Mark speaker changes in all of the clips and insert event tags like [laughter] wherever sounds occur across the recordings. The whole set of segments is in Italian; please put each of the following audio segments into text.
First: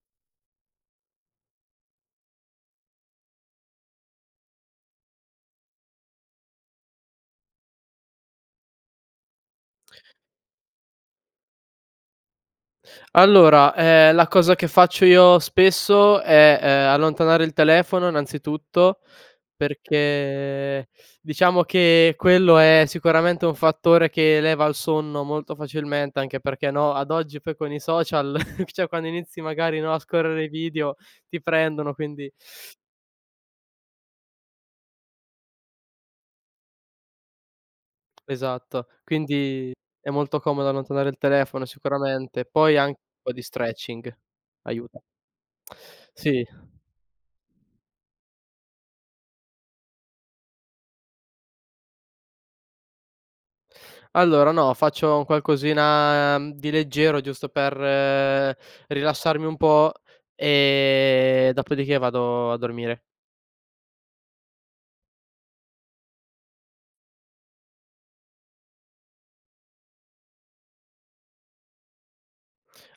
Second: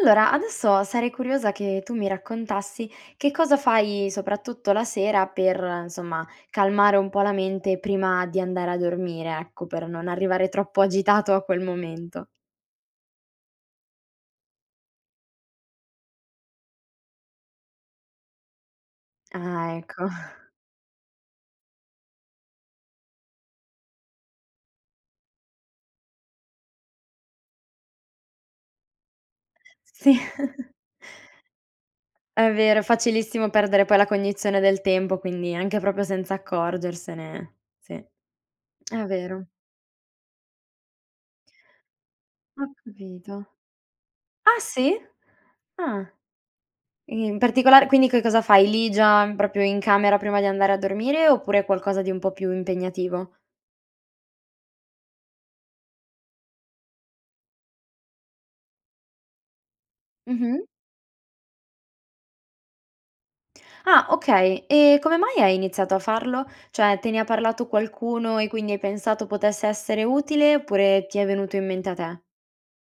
Speaker 1: Allora, adesso sarei curiosa che tu mi raccontassi che cosa, fai soprattutto la sera per, insomma, calmare un pò la mente prima di andare a dormire, ecco per non arrivare troppo agitato a quel momento.
Speaker 2: Allora, ehm, la cosa che faccio io spesso è, ehm, allontanare il telefono innanzitutto,
Speaker 1: Ah, ecco. [chuckles]
Speaker 2: perché, diciamo, che quello è sicuramente un fattore che leva al sonno molto facilmente anche perché, no, ad oggi poi con i social [chuckles] cioè, quando inizi magari, no, a
Speaker 1: Sì.
Speaker 2: scorrere i
Speaker 1: [chuckles]
Speaker 2: video ti prendono quindi
Speaker 1: È vero, è facilissimo perdere poi la cognizione del tempo quindi anche proprio senza accorgersene, sì. È
Speaker 2: Esatto.
Speaker 1: vero.
Speaker 2: Quindi, è molto comodo allontanare il telefono, sicuramente. E
Speaker 1: Ho
Speaker 2: poi an pò di
Speaker 1: capito.
Speaker 2: stretching
Speaker 1: Ah, sì?
Speaker 2: aiuta.
Speaker 1: Ah.
Speaker 2: Sì.
Speaker 1: I in particolare quindi che cosa fai lì già, proprio in camera prima di andare a dormire? Oppure, è qualcosa di un po' più impegnativo?
Speaker 2: Allora, no faccio un qualcosina, mhmm, di leggero giusto per rilassarmi un pò,
Speaker 1: Mh-mh.
Speaker 2: e dopodiché vado a dormire.
Speaker 1: Ah, okay. E come mai hai iniziato a farlo? Cioè, te ne ha parlato qualcuno e quindi hai pensato potesse essere utile? Oppure, ti è venuto in mente a te?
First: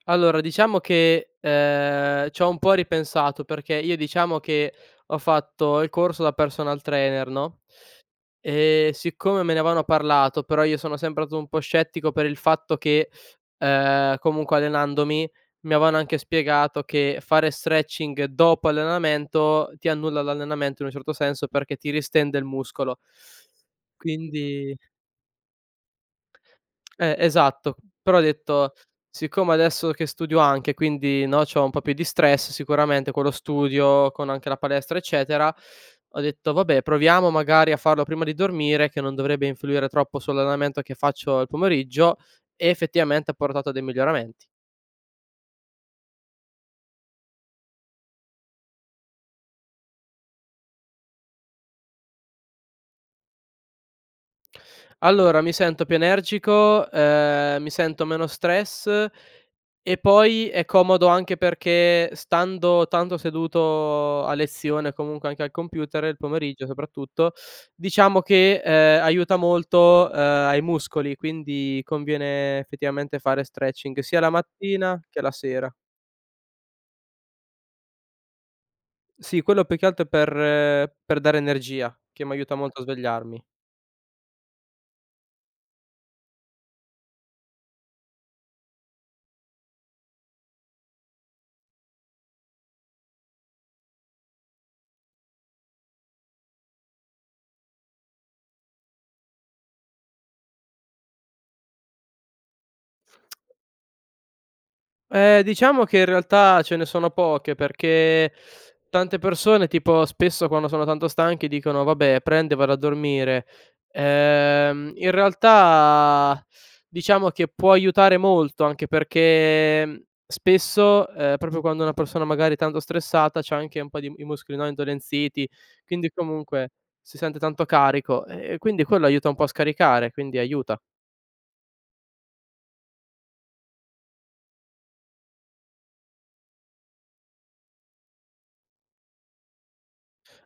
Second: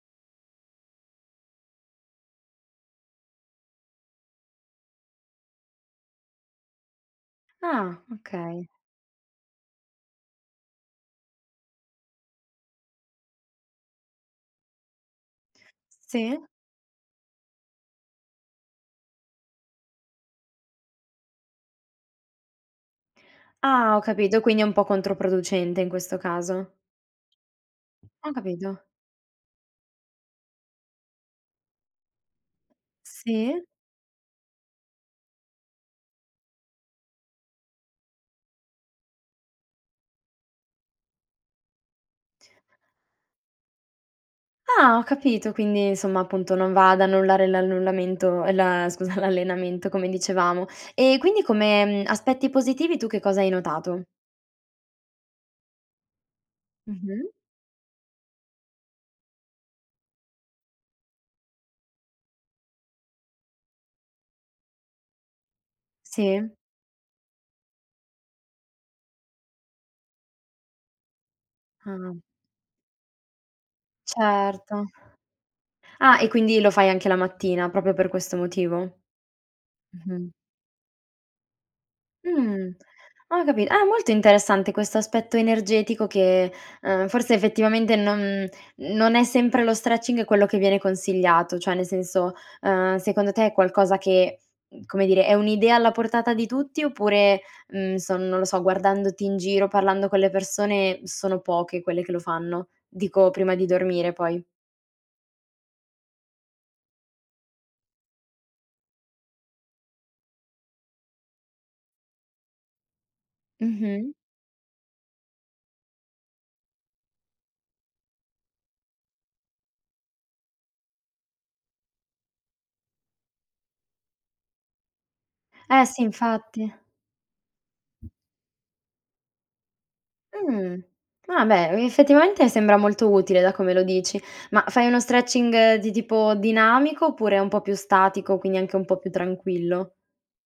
Speaker 2: Allora diciamo che, ehm, c'ho un pò ripensato perché io, diciamo, che ho fatto il corso da personal trainer, no,
Speaker 1: Ah, okay.
Speaker 2: e siccome me ne avevano parlato però io sono sempre stato un pò scettico per il fatto che, ehm, comunque allenandomi, mi avevano anche
Speaker 1: Sì.
Speaker 2: spiegato che fare stretching dopo allenamento ti annulla l'allenamento, in un certo senso, perché ti ristende il muscolo.
Speaker 1: Ah, ho capito quindi è un
Speaker 2: Quindi
Speaker 1: pò controproducente in questo caso.
Speaker 2: Eh, esatto. Però ho
Speaker 1: Ho
Speaker 2: detto:
Speaker 1: capito.
Speaker 2: "Siccome, adesso che studio anche, e quindi, no, c'ho un pò più di stress, sicuramente con lo
Speaker 1: Sì.
Speaker 2: studio, con anche la palestra, eccetera;" ho detto "Vabbè, proviamo, magari, a farlo prima di dormire, che non dovrebbe influire troppo sull'allenamento che faccio al pomeriggio," e effettivamente ha portato a dei miglioramenti.
Speaker 1: Ah, ho capito quindi, insomma, appunto, non va ad annullare l'annullamento ehm, la scusa, l'allenamento come dicevamo. Ehm, quindi come, mhmm, aspetti positivi tu che cosa hai notato?
Speaker 2: Allora, mi sento più energico,
Speaker 1: Mh-mh.
Speaker 2: ehm, mi sento meno stress e poi è comodo anche perché stando tanto seduto a lezione, comunque anche al computer il
Speaker 1: Sì.
Speaker 2: pomeriggio, soprattutto, diciamo, che, uhm, aiuta molto, uhm, ai muscoli; quindi
Speaker 1: Ah.
Speaker 2: conviene, effettivamente, fare stretching sia la
Speaker 1: Certo.
Speaker 2: mattina che la sera.
Speaker 1: Ah, e quindi lo fai anche la mattina, proprio per questo motivo? Mh-mh.
Speaker 2: Sì, quello più che altro è
Speaker 1: Mh-mh.
Speaker 2: per per dare energia, che m'aiuta
Speaker 1: Mh,
Speaker 2: molto a
Speaker 1: ho
Speaker 2: svegliarmi.
Speaker 1: capito. Ah, molto interessante questo aspetto energetico che, uhm, forse effettivamente non non è sempre lo stretching quello che viene consigliato cioè, nel senso, uhm, secondo te è qualcosa che, mhmm, come dire, è un'idea alla portata di tutti? Oppure, mhmm, so non lo so guardandoti in giro, parlando con le persone sono poche quelle che lo fanno? Dico, prima di dormire poi?
Speaker 2: Eh, diciamo che in realtà ce ne sono poche, perché tante persone, tipo, spesso quando sono tanto stanche dicono: "Vabbè, prendo e vado a dormire,"
Speaker 1: Mh-mh.
Speaker 2: ehm, in realtà, diciamo, che può aiutare molto anche perché, mhmm, spesso, uhm, proprio quando una persona, magari, è tanto stressata, c'ha anche un pò di i muscoli, no, indolenziti
Speaker 1: Eh sì,
Speaker 2: quindi, comunque,
Speaker 1: infatti.
Speaker 2: si sente tanto carico; ehm, e quindi quello aiuta un pò a scaricare, quindi aiuta.
Speaker 1: Mh. Ah beh, mi effettivamente sembra molto utile da come lo dici. Ma, fai uno stretching di tipo dinamico? Oppure un pò più statico, quindi anche un pò più tranquillo?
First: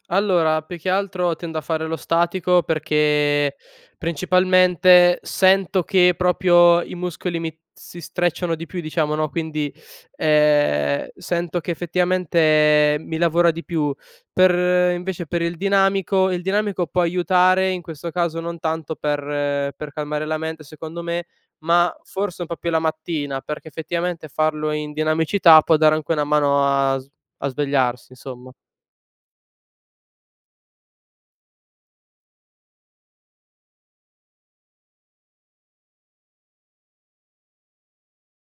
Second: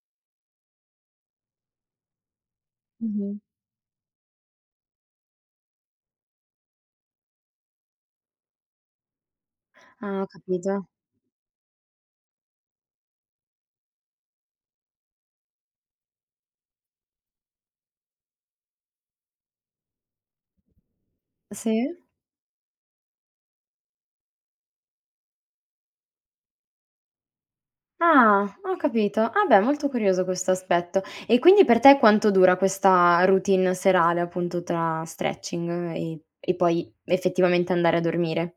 Speaker 2: Allora, più che altro tendo a fare lo statico,
Speaker 1: Mh-mh.
Speaker 2: perché principalmente sento che proprio i muscoli mi si strecciano di più diciamo, no, quindi,
Speaker 1: Ah, ho capito.
Speaker 2: ehm, sento che effettivamente mi lavora di più. Per invece per il dinamico il dinamico pò aiutare, in questo caso non tanto per per calmare la mente, secondo me; ma
Speaker 1: Sì.
Speaker 2: forse un pò più la mattina perché, effettivamente, farlo in dinamicità può dare anche una mano a sv a svegliarsi,
Speaker 1: Ah!
Speaker 2: insomma.
Speaker 1: Ho capito. Ah, beh! Molto curioso questo aspetto. E quindi per te quanto dura questa routine serale, appunto, tra stretching e e poi effettivamente andare a dormire?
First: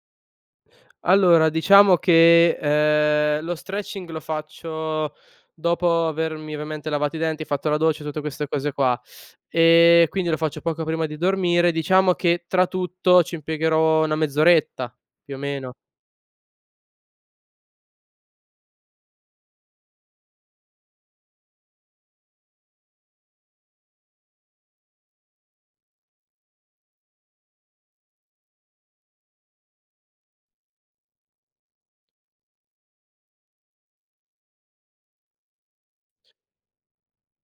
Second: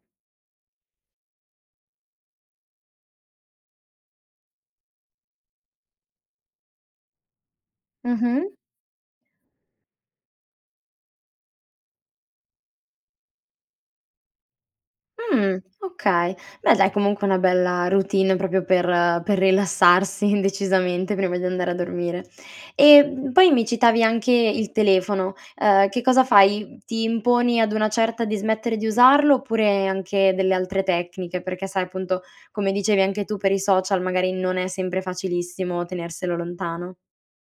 Speaker 2: Allora diciamo che, ehm, lo stretching lo faccio dopo avermi, ovviamente lavato i denti, e fatto la doccia, e tutte queste
Speaker 1: Mh-mh.
Speaker 2: cose qua, ehm, quindi lo faccio poco prima di dormire; diciamo che, tra tutto, ci impiegherò 1 mezz'oretta, più o
Speaker 1: Mh,
Speaker 2: meno.
Speaker 1: okay. Beh dai, comunque è una bella routine, proprio per per rilassarsi, decisamente, prima di andare a dormire. E, mhmm, poi mi citavi anche il telefono, uhm, che cosa fai? Ti imponi ad una certa di smettere di usarlo? Oppure, anche delle altre tecniche? Perché sai, appunto, come dicevi anche tu, per i social magari non è sempre facilissimo tenerselo lontano.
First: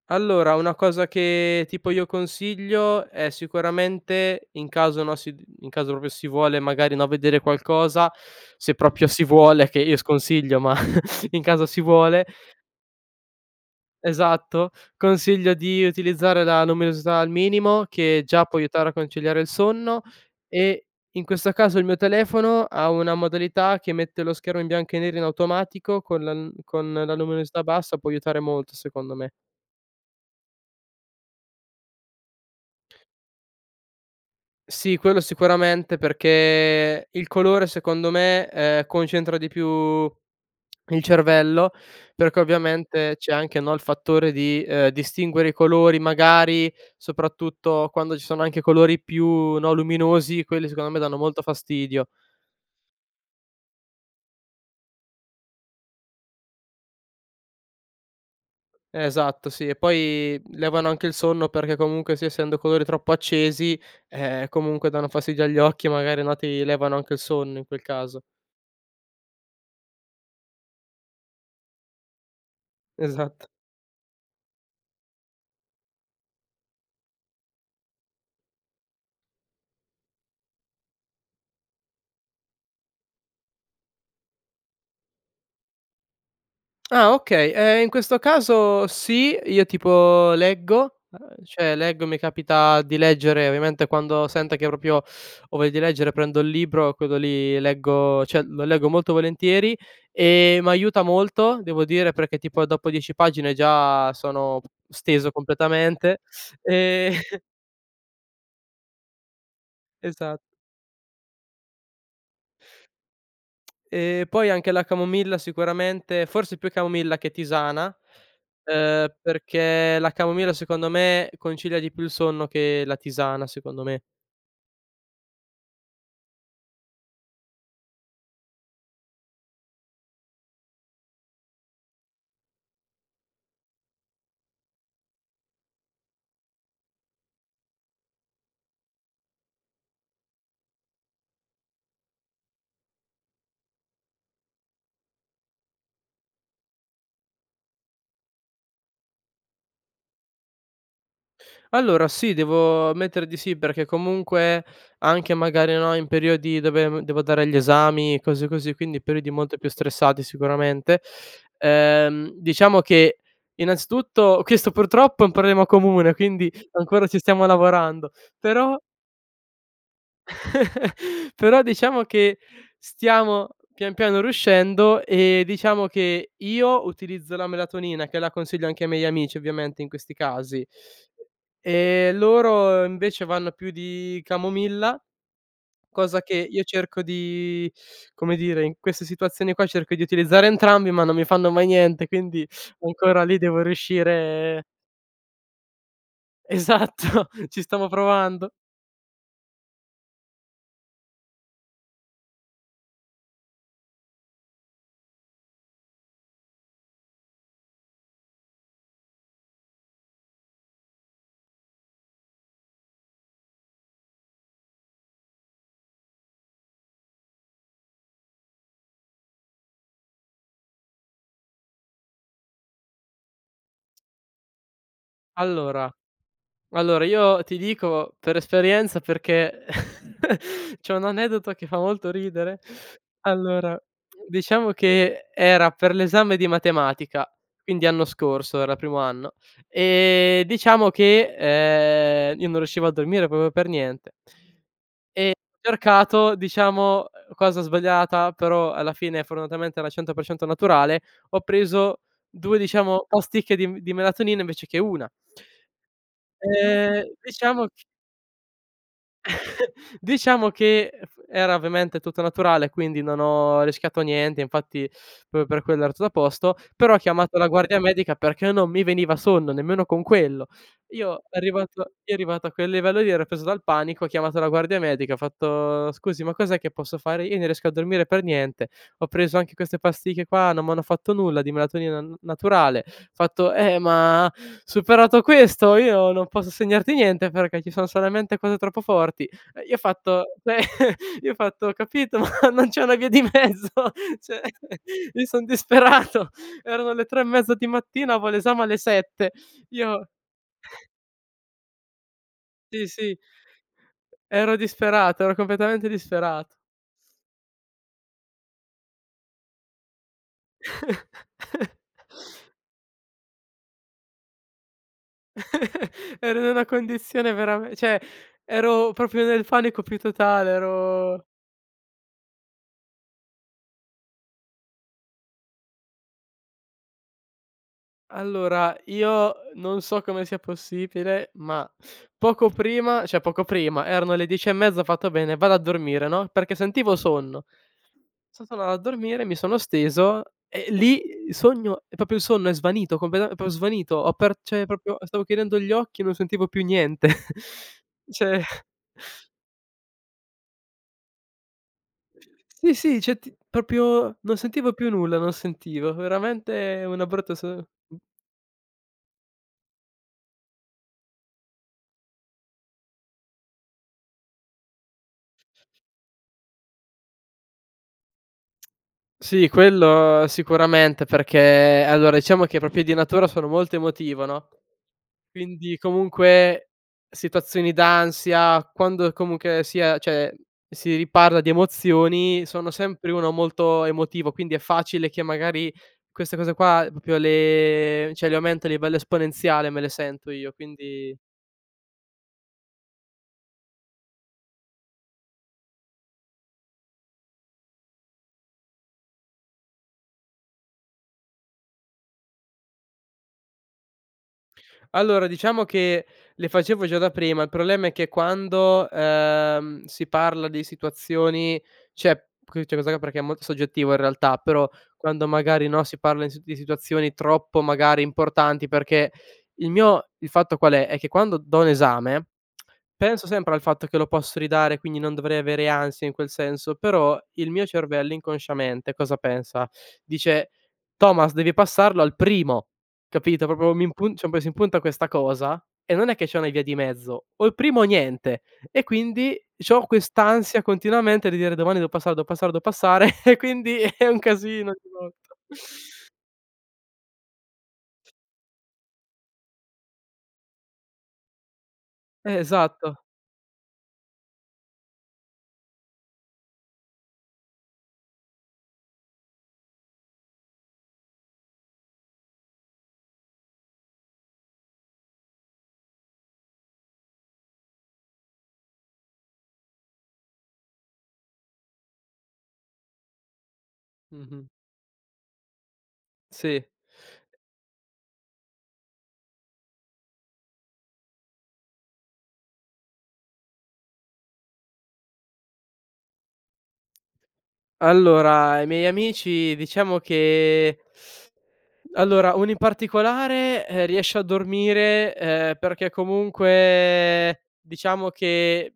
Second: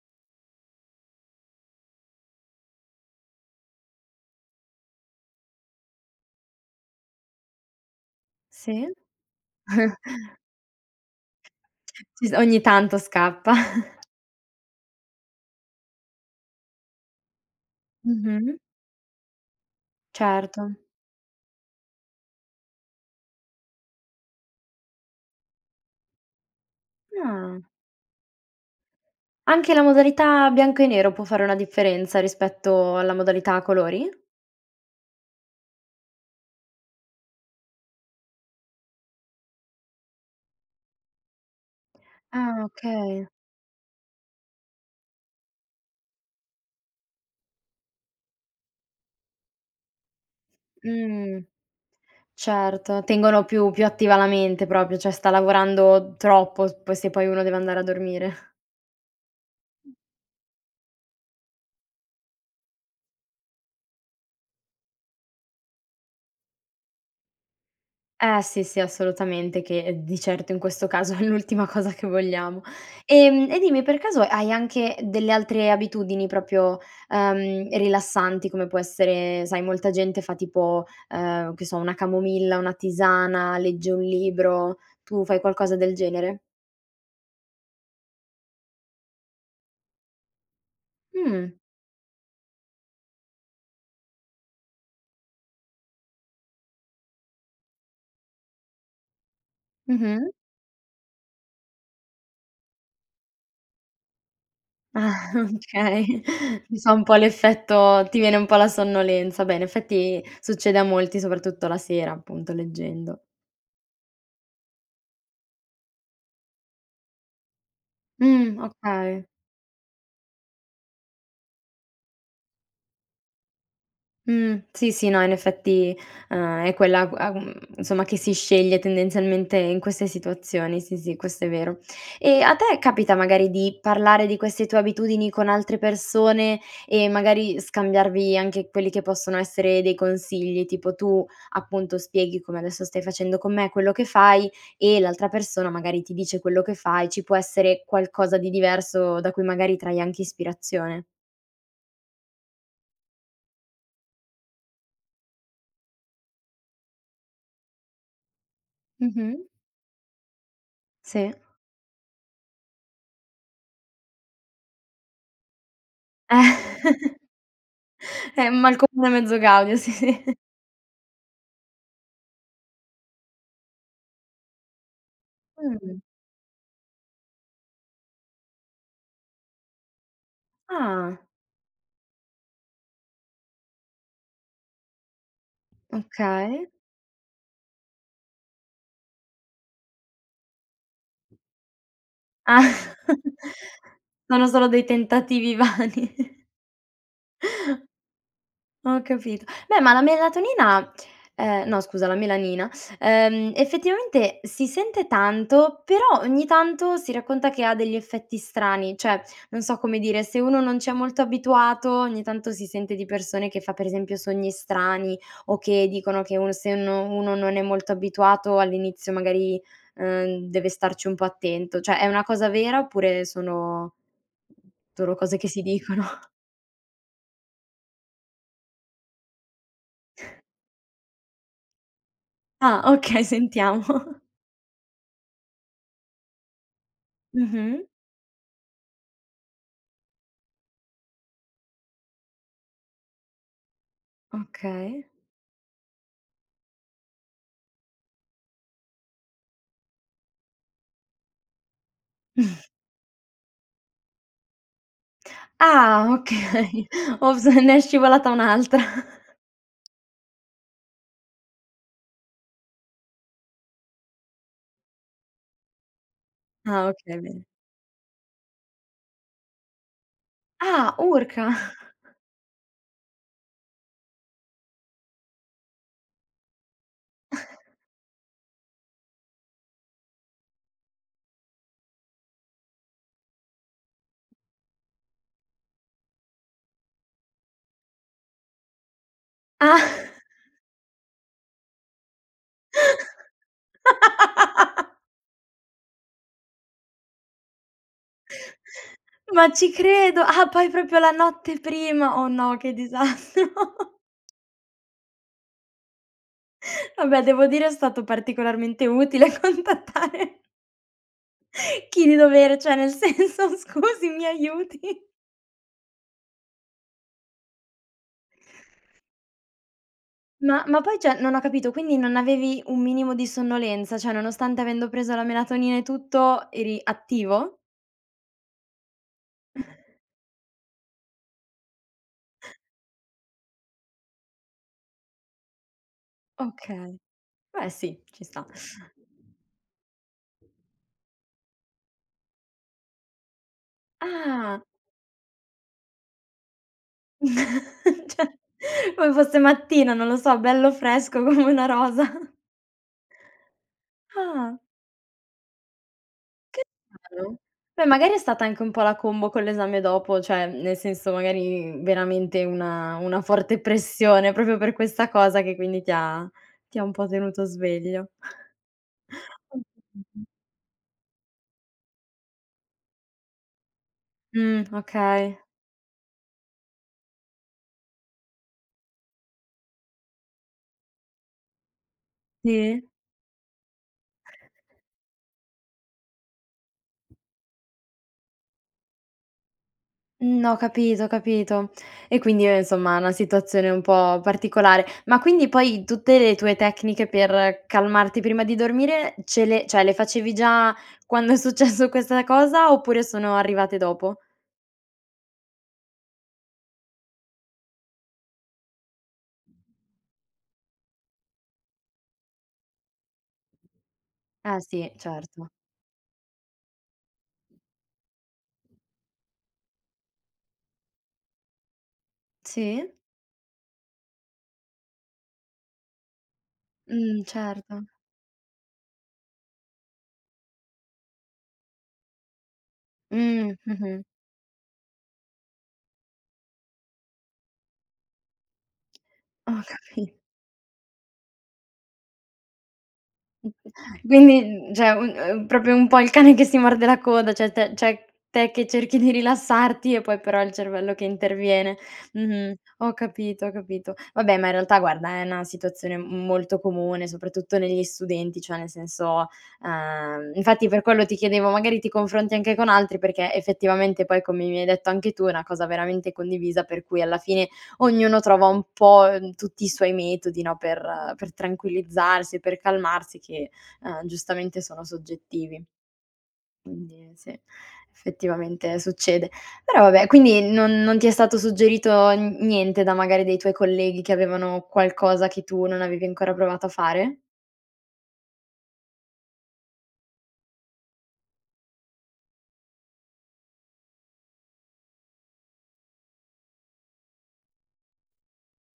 Speaker 2: Allora una cosa che, tipo, io consiglio è sicuramente in caso, no, si di in caso proprio si vuole, e magari, no, vedere qualcosa, se
Speaker 1: Sì.
Speaker 2: proprio si vuole, che io
Speaker 1: [chuckles]
Speaker 2: sconsiglio ma [chuckles] in caso si vuole
Speaker 1: Ci so ogni tanto scappa. [chuckles]
Speaker 2: esatto, consiglio di utilizzare la luminosità al minimo, che già può
Speaker 1: Mh-mh.
Speaker 2: aiutare a conciliare il sonno;
Speaker 1: Certo.
Speaker 2: e, in questo caso, il mio telefono ha una modalità che mette lo schermo in bianco e nero in automatico, con la n con la luminosità
Speaker 1: Ah.
Speaker 2: bassa può aiutare molto, secondo me.
Speaker 1: Anche la modalità bianco e nero può fare una differenza, rispetto alla modalità a colori?
Speaker 2: Sì, quello sicuramente perché il colore secondo me, ehm, concentra di più il cervello perché,
Speaker 1: Ah,
Speaker 2: ovviamente,
Speaker 1: okay.
Speaker 2: c'è anche, no, il fattore di, uhm, distinguere i colori, magari, soprattutto quando ci sono anche colori più, no, luminosi; quelli secondo me danno
Speaker 1: Mh.
Speaker 2: molto fastidio.
Speaker 1: Certo tengono più più attiva la mente proprio, cioè, sta lavorando troppo s poi se poi uno deve andare a dormire. [chuckles]
Speaker 2: Eh esatto, sì. E poi levano anche il sonno perché comunque, sì, essendo colori troppo accesi, ehm, comunque danno fastidio agli occhi magari, no, ti levano anche il sonno in quel caso.
Speaker 1: Eh sì, sì assolutamente che di certo, in questo caso, è l'ultima cosa che vogliamo.
Speaker 2: Esatto.
Speaker 1: Ehm, e dimmi per caso hai anche delle altre abitudini proprio, ehm, rilassanti come può essere sai molta gente fa tipo, ehm, che so una camomilla, una tisana, legge un libro, tu fai qualcosa del genere?
Speaker 2: Ah, okay. Ehm, in questo caso sì. Io, tipo, leggo, uhm,
Speaker 1: Mh.
Speaker 2: cioè leggo, mi capita di leggere. Ovviamente, quando sento che proprio ho voglia di leggere prendo il libro, quello lì leggo cioè, lo leggo molto volentieri,
Speaker 1: Mh-mh.
Speaker 2: e m'aiuta molto, devo dire, perché tipo dopo 10 pagine già sono
Speaker 1: Ah,
Speaker 2: steso completamente.
Speaker 1: okay. Dici ha un
Speaker 2: Ehm
Speaker 1: pò
Speaker 2: [chuckles]
Speaker 1: l'effetto ti viene un pò la sonnolenza; beh, in effetti
Speaker 2: Esa
Speaker 1: succede a molti soprattutto la sera, appunto leggendo.
Speaker 2: Ehm, poi anche la camomilla sicuramente forse più camomilla che tisana,
Speaker 1: Mh,
Speaker 2: uhm,
Speaker 1: okay.
Speaker 2: perché la camomilla, secondo me, concilia di più il sonno che la tisana, secondo me.
Speaker 1: Mh. Sì, sì no in effetti, uhm, è quella agu agu mhmm, insomma che si sceglie tendenzialmente in queste situazioni, sì, sì questo è vero. E a te capita, magari, di parlare di queste tue abitudini con altre persone e, magari, scambiarvi anche quelli che possono essere dei consigli? Tipo, tu, appunto, spieghi, come adesso stai facendo con me, quello che fai e l'altra persona magari ti dice quello che fa, e ci può essere qualcosa di diverso da cui, magari, trai anche ispirazione?
Speaker 2: Allora sì, devo ammettere di sì, perché comunque anche, magari, no, in periodi dove, mhmm, devo dare gli esami, cose così, quindi periodi
Speaker 1: Mh-mh.
Speaker 2: molto più stressati sicuramente,
Speaker 1: Sì.
Speaker 2: ehm, diciamo che innanzitutto questo purtroppo è un problema comune, quindi ancora ci stiamo
Speaker 1: [chuckles]
Speaker 2: lavorando,
Speaker 1: È "mal
Speaker 2: però
Speaker 1: comune, mezzo gaudio" sì.
Speaker 2: [chuckles] però diciamo che stiamo, pian piano, riuscendo e, diciamo,
Speaker 1: Mh.
Speaker 2: che io utilizzo la melatonina che la consiglio anche ai miei amici, ovviamente, in questi casi;
Speaker 1: Ah.
Speaker 2: e loro, invece, vanno più di camomilla cosa che io
Speaker 1: Okay.
Speaker 2: cerco di, come dire, in queste situazioni qua cerco di utilizzare entrambi, ma non mi fanno mai niente quindi,
Speaker 1: [chuckles]
Speaker 2: ancora, lì devo
Speaker 1: Sono
Speaker 2: riuscire
Speaker 1: solo dei tentativi vani. [chuckles]
Speaker 2: Esatto! Ci stamo provando.
Speaker 1: Ho capito. Beh, ma la melatonina, ehm, no scusa la melanina, ehm, effettivamente si sente tanto però, ogni tanto si racconta che ha degli effetti strani. Cioè, non so come dire, se uno non c'è molto abituato ogni tanto si sente di persone che fa, per esempio, sogni strani o che dicono che uno se no uno non è molto abituato all'inizio magari, uhm, deve starci un pò attento; cioè, è una cosa vera oppure sono solo cose che si
Speaker 2: Allora
Speaker 1: dicono? [chuckles]
Speaker 2: allora, io ti dico per esperienza perché [chuckles]
Speaker 1: [chuckles]
Speaker 2: c'ho un aneddoto che fa molto ridere.
Speaker 1: Ah! Okay,
Speaker 2: Allora,
Speaker 1: sentiamo! [chuckles]
Speaker 2: diciamo che, uhm, era per l'esame di matematica,
Speaker 1: Mh-mh.
Speaker 2: quindi anno scorso era primo anno, e diciamo che, uhm, io non riuscivo a dormire proprio per niente
Speaker 1: Okay.
Speaker 2: e cercato, diciamo, uhm, cosa sbagliata però, alla fine fortunatamente era 100% naturale, ho preso 2
Speaker 1: [snorts]
Speaker 2: diciamo, ostiche di m di melatonina invece che una.
Speaker 1: Ah! Okay,
Speaker 2: E
Speaker 1: "Ops!
Speaker 2: diciamo
Speaker 1: Ne è
Speaker 2: ch
Speaker 1: scivolata un'altra. [chuckles]
Speaker 2: [chuckles] diciamo che, uhm, f era ovviamente tutto naturale e quindi non ho rischiato niente, infatti proprio per quello era tuta a posto;
Speaker 1: Ah
Speaker 2: però ho
Speaker 1: okay,
Speaker 2: chiamato
Speaker 1: bene.
Speaker 2: la guardia medica perché non mi veniva sonno, nemmeno con quello.
Speaker 1: Ah,
Speaker 2: Io,
Speaker 1: urca!
Speaker 2: arrivato
Speaker 1: [chuckles]
Speaker 2: io arrivato a quel livello lì ero preso dal panico, ho chiamato la guardia medica, ho fatto: "Scusi, ma cos'è che posso fare? Io non riesco a
Speaker 1: [chuckles]
Speaker 2: dormire per niente, ho preso anche queste pasticche qua, non m'hanno fatto nulla, di melatonina n naturale." Fatto: "Eh, ma superato questo io non posso segnarti niente, perché ci sono solamente cose troppo forti." Io ho
Speaker 1: Ah! [chuckles]
Speaker 2: fatto [chuckles] io ho fatto: "Ho capito, ma non c'è una via di mezzo?
Speaker 1: [chuckles]
Speaker 2: Cioè;
Speaker 1: [laughs]
Speaker 2: io son disperato!" Erano le 3 e mezza di mattina, avevo l'esame alle
Speaker 1: [chuckles]
Speaker 2: 7:00!
Speaker 1: Ma ci
Speaker 2: Io
Speaker 1: credo! Ah, poi
Speaker 2: [chuckles]
Speaker 1: proprio la notte prima! Oh, no che
Speaker 2: Sì, sì.
Speaker 1: disastro! [chuckles]
Speaker 2: Ero disperato, ero completamente disperato.
Speaker 1: [chuckles] Vabbè devo dire è stato particolarmente utile contattare
Speaker 2: [chuckles]
Speaker 1: chi di dovere cioè, nel senso: "Scusi, mi aiuti!"
Speaker 2: [chuckles] Ero in una condizione verame cioè, ero proprio nel panico più totale,
Speaker 1: Ma ma poi cioè,
Speaker 2: ero
Speaker 1: non ho capito, quindi non avevi un minimo di sonnolenza? Cioè, nonostante, avendo preso la melatonina e tutto, eri attivo?
Speaker 2: Allora, io non so
Speaker 1: [chuckles]
Speaker 2: come sia possibile, ma, poco
Speaker 1: [chuckles]
Speaker 2: prima cioè, poco prima, erano le 10 e mezza, ho fatto: "Bene, vado a dormire, no," perché sentivo
Speaker 1: Okay.
Speaker 2: sonno.
Speaker 1: Beh, sì. Ci
Speaker 2: So
Speaker 1: sta.
Speaker 2: tornato a dormire, mi sono steso e lì sogno e proprio il sonno è svanito completame è pro svanito, ho aper
Speaker 1: Ah!
Speaker 2: cioè, proprio, ehm, stavo chiudendo gli occhi e non sentivo più niente, [chuckles]
Speaker 1: [chuckles] Cioè,
Speaker 2: cioè
Speaker 1: come fosse mattina, non lo so, bello fresco come una rosa. [chuckles]
Speaker 2: Sì, sì cioè, ti proprio non
Speaker 1: Ah.
Speaker 2: sentivo più nulla, non sentivo.
Speaker 1: Che
Speaker 2: Veramente una brutta
Speaker 1: strano!
Speaker 2: se
Speaker 1: Beh,
Speaker 2: mh.
Speaker 1: magari è stata anche un pò la combo con l'esame dopo cioè, mhmm, nel senso, magari veramente una una forte pressione, proprio per questa cosa che quindi ti ha ti ha un pò tenuto sveglio.
Speaker 2: Sì,
Speaker 1: [chuckles] Mh-mh.
Speaker 2: quello sicuramente perché allora, diciamo che proprio di natura sono molto emotivo, no,
Speaker 1: Mh, okay.
Speaker 2: quindi comunque situazioni d'ansia quando, comunque sia cioè, si riparla di emozioni, sono
Speaker 1: Sì?
Speaker 2: sempre uno molto emotivo quindi è facile che magari queste cose qua proprio le cioè, le aumento a livello esponenziale me le sento
Speaker 1: N
Speaker 2: io,
Speaker 1: ho capito ho
Speaker 2: quindi
Speaker 1: capito. E quindi, uhm, insomma, una situazione un pò particolare. Ma quindi poi tutte le tue tecniche per calmarti prima di dormire ce le cioè, le facevi già quando è successo questa cosa, oppure sono arrivate dopo?
Speaker 2: Allora, diciamo che le facevo già da prima. Il problema è che quando, uhm, si parla di situazioni cioè, [unintelligible] perché è molto soggettivo in realtà,
Speaker 1: Eh
Speaker 2: però
Speaker 1: sì,
Speaker 2: quando
Speaker 1: certo.
Speaker 2: magari, no, si parla in di situazioni troppo, magari, importanti perché il mio il fatto qual è? È che quando dò un esame,
Speaker 1: Sì.
Speaker 2: penso sempre al fatto che lo posso ridare quindi non dovrei avere ansia in quel senso, però
Speaker 1: Mh,
Speaker 2: il mio
Speaker 1: certo.
Speaker 2: cervello, inconsciamente cosa pensa? Dice: "Thomas devi passarlo al primo, capito?"
Speaker 1: Mh.
Speaker 2: Proprio, mi
Speaker 1: Mh-mh.
Speaker 2: impun cioè, un pò si impunta questa cosa, e non è che c'è una via di mezzo: o il primo o niente. E quindi
Speaker 1: Ho
Speaker 2: c'ho
Speaker 1: capi
Speaker 2: quest'ansia continuamente di dire: "domani devo passare, devo passare, devo passare," [chuckles] e
Speaker 1: [chuckles]
Speaker 2: quindi è un
Speaker 1: Quindi
Speaker 2: casino
Speaker 1: n
Speaker 2: ogni
Speaker 1: cioè, un
Speaker 2: volta!
Speaker 1: uhm, proprio un pò il cane che si morde la coda cioè, te cioè te che cerchi di rilassarti, e poi però il cervello che interviene.
Speaker 2: Eh,
Speaker 1: Mh-mh, ho
Speaker 2: esatto.
Speaker 1: capito ho capito. Vabbè ma in realtà, guarda, è una situazione m molto comune, soprattutto negli studenti; cioè nel senso, ehm infatti per quello ti chiedevo "magari ti confronti anche con altri," perché effettivamente poi come mi hai detto anche tu è una cosa veramente condivisa per cui alla fine ognuno trova un pò, ehm, tutti i suoi metodi, no, per per tranquillizzarsi, per calmarsi che, uhm,
Speaker 2: Mh-mh.
Speaker 1: giustamente sono soggettivi.
Speaker 2: Sì.
Speaker 1: Quindi, sì effettivamente succede. Però, vabbè quindi non non ti è stato suggerito n niente da, magari, dei tuoi colleghi che avevano qualcosa che tu non avevi ancora provato a fare?
Speaker 2: Allora, ai miei amici diciamo che allora, uno in particolare, ehm, riesce a dormire, uhm, perché comunque diciamo che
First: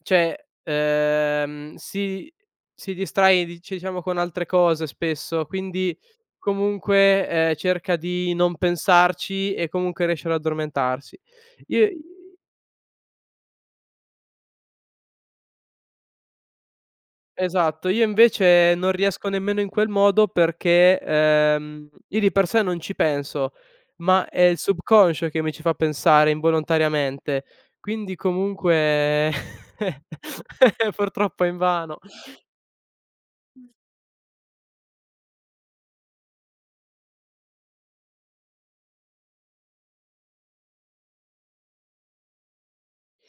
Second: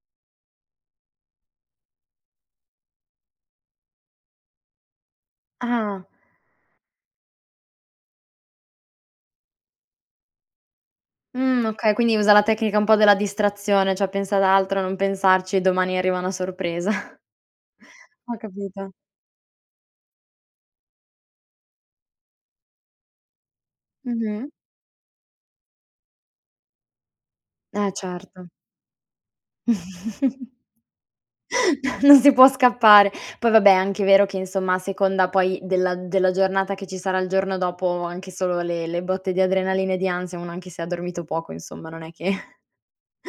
Speaker 2: cioè, uhm, si si distrae di cioè, diciamo con altre cose spesso quindi,
Speaker 1: Ah!
Speaker 2: comunque, uhm, cerca di non pensarci e comunque riesce ad addormentarsi.
Speaker 1: Mh,
Speaker 2: Io
Speaker 1: okay. Quindi usa la tecnica un pò della distrazione cioè: "pensa ad altro, a non pensarci e domani arriva una sorpresa." [chuckles]
Speaker 2: Esatto. Io
Speaker 1: Ho
Speaker 2: invece
Speaker 1: capito.
Speaker 2: non riesco nemmeno in quel modo perché, uhm, io di per sé non ci penso, ma è
Speaker 1: Mh-mh.
Speaker 2: il subconscio che mi ci fa pensare involontariamente
Speaker 1: Eh,
Speaker 2: quindi,
Speaker 1: certo.
Speaker 2: comunque [chuckles]
Speaker 1: [chuckles]
Speaker 2: [laughs] purtroppo è invano.
Speaker 1: Non si può scappare. Poi vabbè, è anche vero che, insomma, a seconda poi della della giornata che ci sarà il giorno dopo, anche solo le le botte di adrenalina e di ansia, uno anche se ha dormito poco, insomma, non è che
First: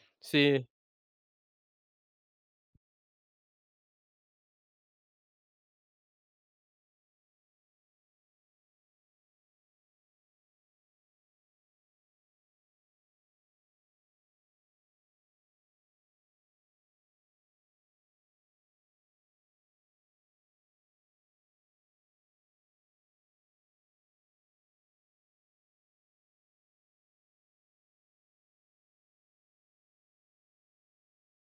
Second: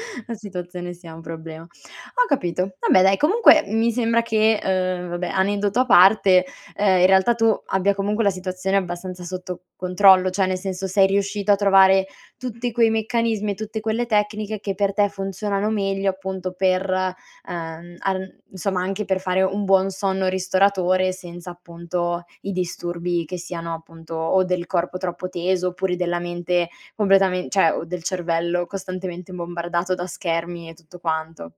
Speaker 1: [chuckles] la
Speaker 2: Sì.
Speaker 1: situazione sia un problema. Ho capito. Vabbè dai, comunque mi sembra che, uhm, vabbè, aneddoto a parte, ehm, in realtà tu abbia comunque la situazione abbastanza sotto controllo cioè, nel senso: sei riuscito a trovare tutti quei meccanismi e tutte quelle tecniche che per te funzionano meglio appunto per, uhm, arn insomma, anche per fare un buon sonno ristoratore senza, appunto, i disturbi che siano, appunto, o del corpo troppo teso, oppure della mente completamen cioè, o del cervello costantemente bombardato da schermi e tutto quanto.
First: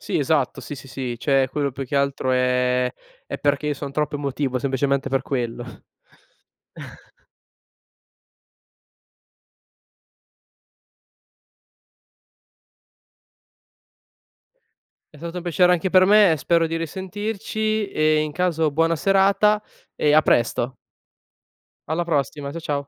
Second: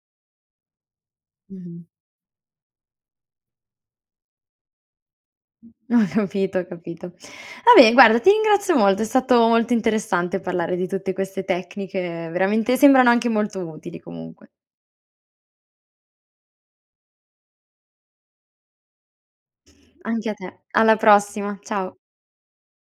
Speaker 2: Sì, esatto, sì, sì, sì. Cioè, quello
Speaker 1: Mh-mh.
Speaker 2: più che altro è è perché io son troppo emotivo, semplicemente per quello.
Speaker 1: Ho capito ho capito.
Speaker 2: [chuckles]
Speaker 1: Vabbè guarda ti ringrazio molto, è stato molto interessante parlare di tutte queste tecniche, veramente. Sembrano anche molto utili comunque.
Speaker 2: È stato un piacere anche per me, e spero di risentirci e in caso buona serata e a
Speaker 1: Anche a te.
Speaker 2: presto.
Speaker 1: Alla prossima, ciao!
Speaker 2: Alla prossima. Ciao, ciao.